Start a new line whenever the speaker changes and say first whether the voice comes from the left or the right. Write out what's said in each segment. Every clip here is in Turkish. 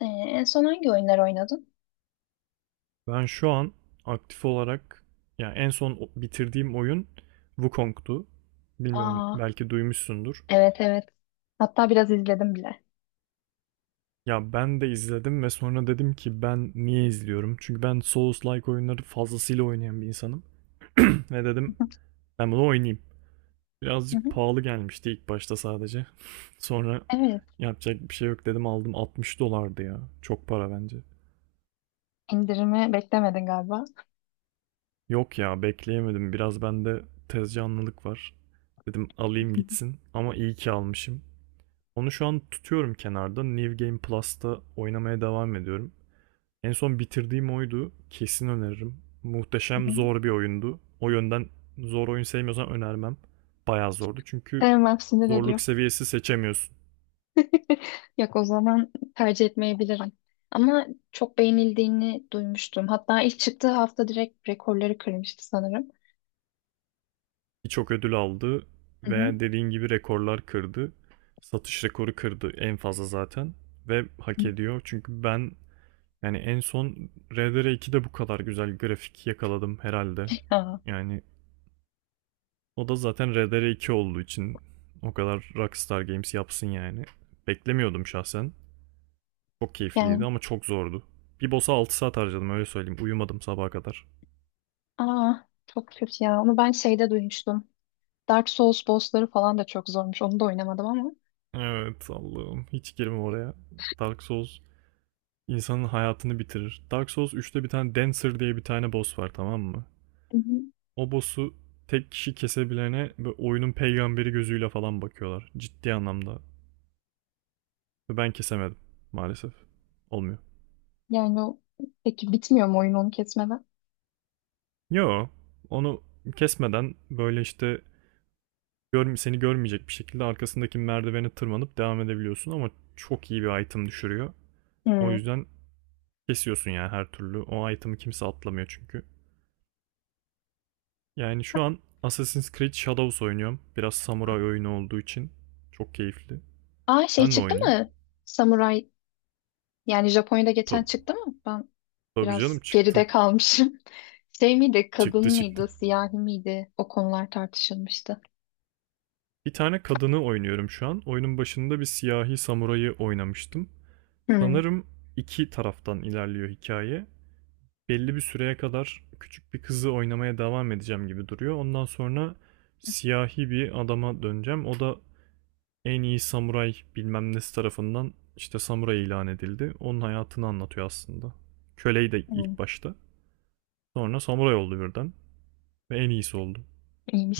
left: En son hangi oyunlar oynadın?
right: Ben şu an aktif olarak yani en son bitirdiğim oyun Wukong'tu. Bilmiyorum
left: Aa,
right: belki duymuşsundur.
left: evet evet. Hatta biraz izledim bile.
right: Ya ben de izledim ve sonra dedim ki ben niye izliyorum? Çünkü ben Souls-like oyunları fazlasıyla oynayan bir insanım. Ve
left: Hı
right: dedim
left: hı.
right: ben bunu oynayayım.
left: Hı
right: Birazcık
left: hı.
right: pahalı gelmişti ilk başta sadece. Sonra
left: Evet.
right: yapacak bir şey yok dedim aldım 60 dolardı ya. Çok para bence.
left: İndirimi beklemedin galiba.
right: Yok ya bekleyemedim. Biraz bende tezcanlılık var. Dedim alayım
left: Hı
right: gitsin. Ama iyi ki almışım. Onu şu an tutuyorum kenarda. New Game Plus'ta oynamaya devam ediyorum. En son bitirdiğim oydu. Kesin öneririm. Muhteşem
left: hı.
right: zor bir oyundu. O yönden zor oyun sevmiyorsan önermem. Bayağı zordu çünkü
left: Sevmem, sinir
right: zorluk
left: ediyor.
right: seviyesi seçemiyorsun.
left: Yok, o zaman tercih etmeyebilirim. Ama çok beğenildiğini duymuştum. Hatta ilk çıktığı hafta direkt rekorları kırmıştı sanırım.
right: Birçok ödül aldı
left: Hı hı.
right: ve dediğin gibi rekorlar kırdı. Satış rekoru kırdı en fazla zaten ve hak ediyor. Çünkü ben yani en son RDR2'de bu kadar güzel grafik yakaladım herhalde.
left: Aa,
right: Yani o da zaten RDR2 olduğu için o kadar Rockstar Games yapsın yani. Beklemiyordum şahsen. Çok keyifliydi
left: yani
right: ama çok zordu. Bir boss'a 6 saat harcadım öyle söyleyeyim. Uyumadım sabaha kadar.
left: aa, çok kötü ya. Onu ben şeyde duymuştum. Dark Souls bossları falan da çok zormuş. Onu da oynamadım ama.
right: Evet Allah'ım hiç girme oraya. Dark Souls insanın hayatını bitirir. Dark Souls üçte bir tane Dancer diye bir tane boss var tamam mı? O boss'u tek kişi kesebilene oyunun peygamberi gözüyle falan bakıyorlar. Ciddi anlamda. Ve ben kesemedim maalesef. Olmuyor.
left: Yani o, peki bitmiyor mu oyun onu kesmeden?
right: Yo, onu kesmeden böyle işte seni görmeyecek bir şekilde arkasındaki merdivene tırmanıp devam edebiliyorsun ama çok iyi bir item düşürüyor. O
left: Hmm.
right: yüzden kesiyorsun yani her türlü. O item'ı kimse atlamıyor çünkü. Yani şu an Assassin's Creed Shadows oynuyorum. Biraz samuray oyunu olduğu için çok keyifli.
left: Aa, şey
right: Sen ne
left: çıktı
right: oynuyorsun?
left: mı? Samuray, yani Japonya'da geçen
right: Tabii,
left: çıktı mı? Ben
right: tabii canım
left: biraz geride
right: çıktı.
left: kalmışım. Şey miydi? Kadın
right: Çıktı çıktı.
left: mıydı? Siyahi miydi? O konular tartışılmıştı.
right: Bir tane kadını oynuyorum şu an. Oyunun başında bir siyahi samurayı oynamıştım.
left: Hmm.
right: Sanırım iki taraftan ilerliyor hikaye. Belli bir süreye kadar küçük bir kızı oynamaya devam edeceğim gibi duruyor. Ondan sonra siyahi bir adama döneceğim. O da en iyi samuray bilmem nesi tarafından işte samuray ilan edildi. Onun hayatını anlatıyor aslında. Köleyi de
left: Hmm.
right: ilk başta. Sonra samuray oldu birden. Ve en iyisi oldu.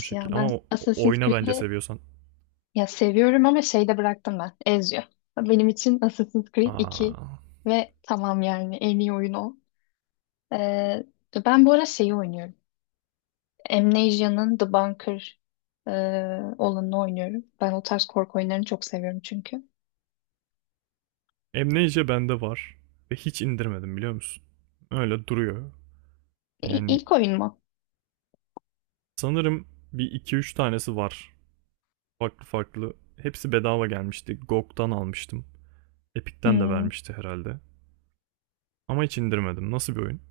right: O
left: ya.
right: şekil.
left: Ben
right: Ama
left: Assassin's
right: oyna bence
left: Creed'i,
right: seviyorsan.
left: ya seviyorum ama şeyde bıraktım ben. Ezio. Benim için Assassin's Creed 2
right: Aa.
left: ve tamam, yani en iyi oyun o. Ee, Ben bu ara şeyi oynuyorum. Amnesia'nın The Bunker e, olanını oynuyorum. Ben o tarz korku oyunlarını çok seviyorum çünkü.
right: Amnesia bende var. Ve hiç indirmedim biliyor musun? Öyle duruyor. Yani
left: İlk oyun mu?
right: sanırım bir iki üç tanesi var farklı farklı. Hepsi bedava gelmişti. GOG'dan almıştım. Epic'ten de
left: Hmm.
right: vermişti herhalde. Ama hiç indirmedim. Nasıl bir oyun?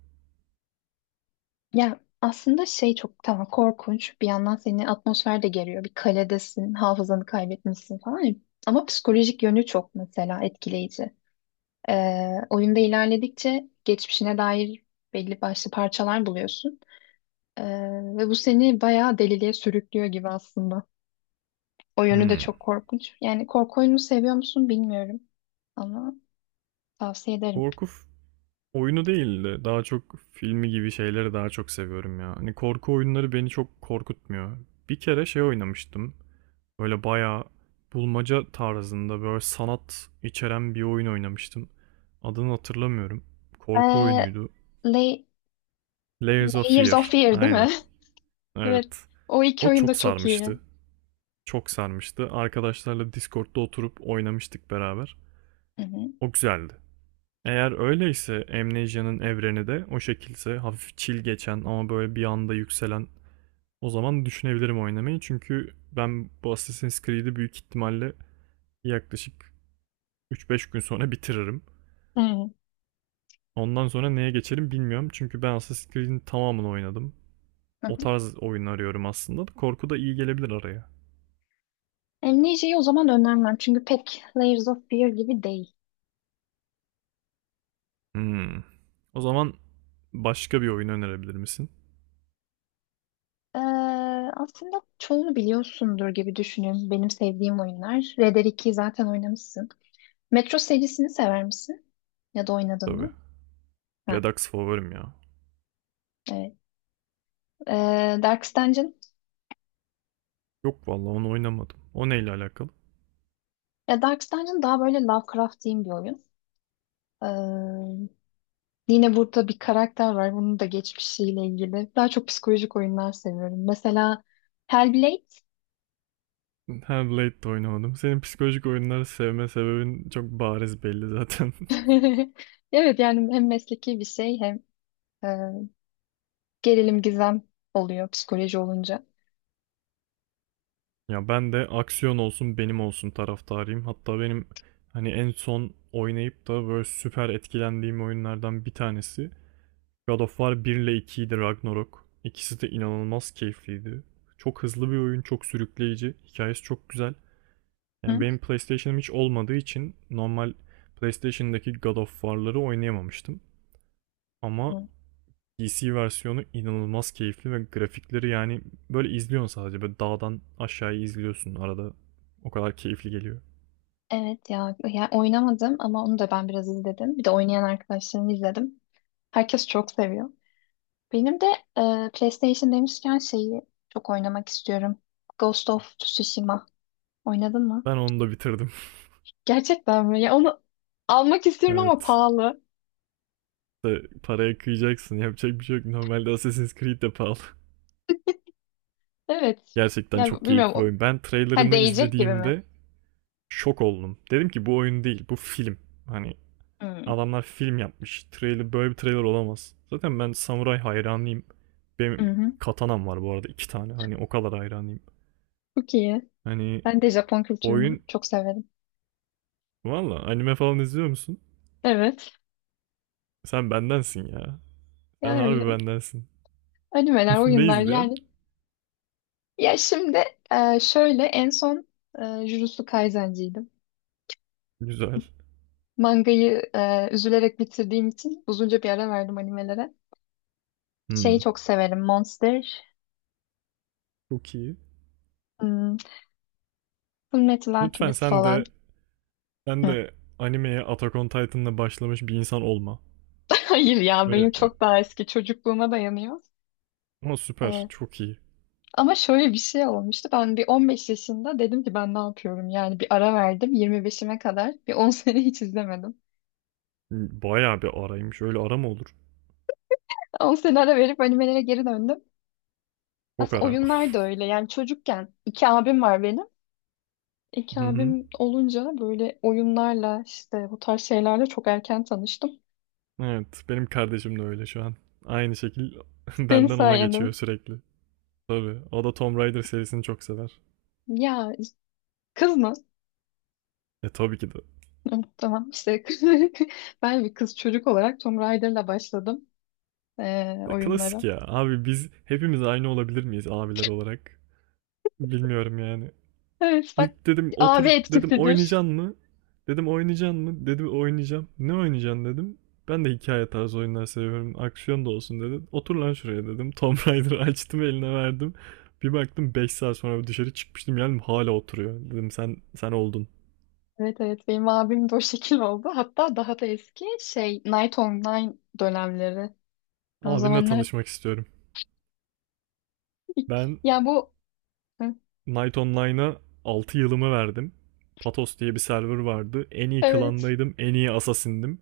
left: Ya aslında şey çok, tamam, korkunç. Bir yandan seni atmosfer de geriyor. Bir kaledesin, hafızanı kaybetmişsin falan ya. Ama psikolojik yönü çok, mesela, etkileyici. Oyunda ilerledikçe geçmişine dair belli başlı parçalar buluyorsun. Ee, Ve bu seni bayağı deliliğe sürüklüyor gibi aslında. O yönü de
right: Hmm.
left: çok korkunç. Yani korku oyunu seviyor musun bilmiyorum ama tavsiye ederim.
right: Korku oyunu değildi. Daha çok filmi gibi şeyleri daha çok seviyorum ya. Hani korku oyunları beni çok korkutmuyor. Bir kere şey oynamıştım. Böyle bayağı bulmaca tarzında böyle sanat içeren bir oyun oynamıştım. Adını hatırlamıyorum. Korku
left: Ee,
right: oyunuydu.
left: Lay-
right: Layers of
left: Layers
right: Fear.
left: of Fear değil mi?
right: Aynen.
left: Evet.
right: Evet.
left: O iki
right: O
left: oyun
right: çok
left: da çok
right: sarmıştı.
left: iyi.
right: Çok sarmıştı. Arkadaşlarla Discord'da oturup oynamıştık beraber.
left: Hı hı.
right: O güzeldi. Eğer öyleyse Amnesia'nın evreni de o şekilse hafif chill geçen ama böyle bir anda yükselen o zaman düşünebilirim oynamayı. Çünkü ben bu Assassin's Creed'i büyük ihtimalle yaklaşık 3-5 gün sonra bitiririm.
left: Hı hı.
right: Ondan sonra neye geçerim bilmiyorum. Çünkü ben Assassin's Creed'in tamamını oynadım.
left: Hı.
right: O tarz oyun arıyorum aslında. Korku da iyi gelebilir araya.
left: Amnesia'yı o zaman önermem çünkü pek Layers of Fear gibi değil.
right: Hmm. O zaman başka bir oyun önerebilir misin?
left: Ee, Aslında çoğunu biliyorsundur gibi düşünüyorum. Benim sevdiğim oyunlar. Red Dead 2'yi zaten oynamışsın. Metro serisini sever misin? Ya da oynadın
right: Tabii.
left: mı? Hı.
right: Redux favorim ya.
left: Evet. Darkest Dungeon.
right: Yok vallahi onu oynamadım. O neyle alakalı?
left: Ya Dark Dungeon daha böyle Lovecraft'in bir oyun. Ee, Yine burada bir karakter var. Bunun da geçmişiyle ilgili. Daha çok psikolojik oyunlar seviyorum. Mesela Hellblade.
right: Ha Blade de oynamadım. Senin psikolojik oyunları sevme sebebin çok bariz belli zaten.
left: Evet, yani hem mesleki bir şey hem e, gerilim, gizem oluyor psikoloji olunca.
right: Ya ben de aksiyon olsun benim olsun taraftarıyım. Hatta benim hani en son oynayıp da böyle süper etkilendiğim oyunlardan bir tanesi God of War 1 ile 2'ydi Ragnarok. İkisi de inanılmaz keyifliydi. Çok hızlı bir oyun, çok sürükleyici. Hikayesi çok güzel.
left: Hı?
right: Yani benim PlayStation'ım hiç olmadığı için normal PlayStation'daki God of War'ları oynayamamıştım. Ama
left: Hı.
right: PC versiyonu inanılmaz keyifli ve grafikleri yani böyle izliyorsun sadece. Böyle dağdan aşağıya izliyorsun arada. O kadar keyifli geliyor.
left: Evet ya, ya oynamadım ama onu da ben biraz izledim. Bir de oynayan arkadaşlarımı izledim. Herkes çok seviyor. Benim de PlayStation demişken şeyi çok oynamak istiyorum. Ghost of Tsushima. Oynadın mı?
right: Ben onu da bitirdim.
left: Gerçekten mi? Ya onu almak istiyorum ama
right: Evet.
left: pahalı.
right: İşte paraya kıyacaksın. Yapacak bir şey yok. Normalde Assassin's Creed de pahalı.
left: Evet.
right: Gerçekten
left: Ya
right: çok
left: bilmiyorum.
right: keyifli bir oyun. Ben
left: Ha,
right: trailerını
left: değecek gibi mi?
right: izlediğimde şok oldum. Dedim ki bu oyun değil, bu film. Hani
left: Hmm.
right: adamlar film yapmış. Trailer böyle bir trailer olamaz. Zaten ben samuray hayranıyım.
left: Hı
right: Benim
left: hı.
right: katanam var bu arada iki tane. Hani o kadar hayranıyım.
left: Çok iyi.
right: Hani
left: Ben de Japon kültürünü
right: oyun
left: çok severim.
right: valla anime falan izliyor musun?
left: Evet.
right: Sen bendensin ya. Sen harbi
left: Yani
right: bendensin.
left: animeler,
right: Ne
left: oyunlar
right: izleyen?
left: yani. Ya şimdi şöyle en son Jujutsu Kaisen'ciydim.
right: Güzel.
left: Mangayı üzülerek bitirdiğim için uzunca bir ara verdim animelere. Şeyi
right: Hmm.
left: çok severim. Monster,
right: Çok iyi.
left: hmm, Fullmetal
right: Lütfen
left: Alchemist
right: sen
left: falan.
right: de sen de animeye Attack on Titan'la başlamış bir insan olma.
left: Hayır ya,
right: Öyle,
left: benim çok daha eski çocukluğuma dayanıyor.
right: ama süper.
left: Evet.
right: Çok iyi.
left: Ama şöyle bir şey olmuştu. Ben bir 15 yaşında dedim ki ben ne yapıyorum? Yani bir ara verdim 25'ime kadar. Bir 10 sene hiç izlemedim.
right: Bayağı bir araymış. Öyle ara mı olur?
left: 10 sene ara verip animelere geri döndüm.
right: Çok
left: Aslında
right: ara.
left: oyunlar da öyle. Yani çocukken iki abim var benim. İki
right: Hı hı.
left: abim olunca böyle oyunlarla işte bu tarz şeylerle çok erken tanıştım.
right: Evet, benim kardeşim de öyle şu an. Aynı şekil
left: Senin
right: benden ona
left: sayende.
right: geçiyor sürekli. Tabii, o da Tomb Raider serisini çok sever.
left: Ya, kız mı?
right: E tabii ki de.
left: Tamam işte. Ben bir kız çocuk olarak Tomb Raider'la başladım.
right: E, klasik
left: Oyunlara.
right: ya. Abi biz hepimiz aynı olabilir miyiz abiler olarak? Bilmiyorum yani.
left: Evet bak,
right: İlk dedim
left: abi
right: otur dedim
left: etkisidir.
right: oynayacaksın mı? Dedim oynayacaksın mı? Dedi oynayacağım. Ne oynayacaksın dedim. Ben de hikaye tarzı oyunlar seviyorum. Aksiyon da olsun dedi. Otur lan şuraya dedim. Tomb Raider'ı açtım eline verdim. Bir baktım 5 saat sonra dışarı çıkmıştım yani hala oturuyor. Dedim sen sen oldun.
left: Evet evet, benim abim de o şekil oldu. Hatta daha da eski şey Night Online dönemleri. O
right: Abinle
left: zamanlar
right: tanışmak istiyorum. Ben
left: ya bu Hı,
right: Knight Online'a 6 yılımı verdim. Patos diye bir server vardı. En iyi
left: evet
right: klandaydım, en iyi assassin'dim.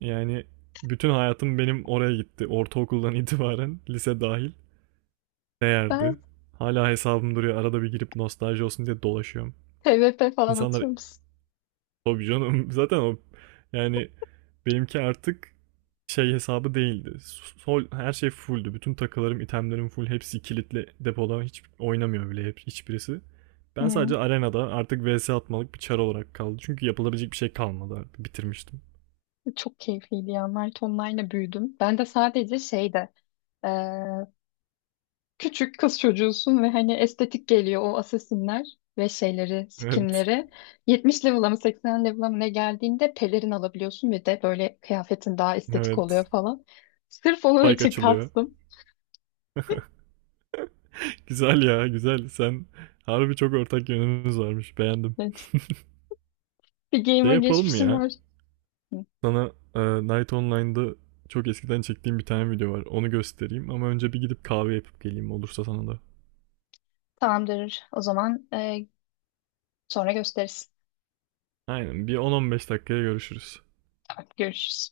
right: Yani bütün hayatım benim oraya gitti. Ortaokuldan itibaren, lise dahil. Değerdi.
left: ben
right: Hala hesabım duruyor. Arada bir girip nostalji olsun diye dolaşıyorum.
left: TVP falan
right: İnsanlar
left: atıyor musun?
right: tabii canım zaten o yani benimki artık şey hesabı değildi. Sol, her şey fulldü. Bütün takılarım, itemlerim full. Hepsi kilitli depoda. Hiç oynamıyor bile hep, hiçbirisi. Ben
left: Hı.
right: sadece arenada artık vs atmalık bir çar olarak kaldı. Çünkü yapılabilecek bir şey kalmadı artık. Bitirmiştim.
left: Çok keyifliydi ya. Night Online'la büyüdüm. Ben de sadece şeyde e, küçük kız çocuğusun ve hani estetik geliyor o asesinler ve şeyleri,
right: Evet.
left: skinleri. 70 level'a mı 80 level'a mı ne geldiğinde pelerin alabiliyorsun ve de böyle kıyafetin daha estetik oluyor
right: Evet.
left: falan. Sırf onun
right: Like
left: için
right: açılıyor.
left: kastım.
right: Güzel ya güzel. Sen harbi çok ortak yönümüz varmış. Beğendim.
left: Evet. Bir
right: Ne
left: gamer
right: yapalım mı
left: geçmişim
right: ya?
left: var. Hı.
right: Sana Night Online'da çok eskiden çektiğim bir tane video var. Onu göstereyim ama önce bir gidip kahve yapıp geleyim olursa sana da.
left: Tamamdır. O zaman sonra gösteririz.
right: Aynen bir 10-15 dakikaya görüşürüz.
left: Tamam, görüşürüz.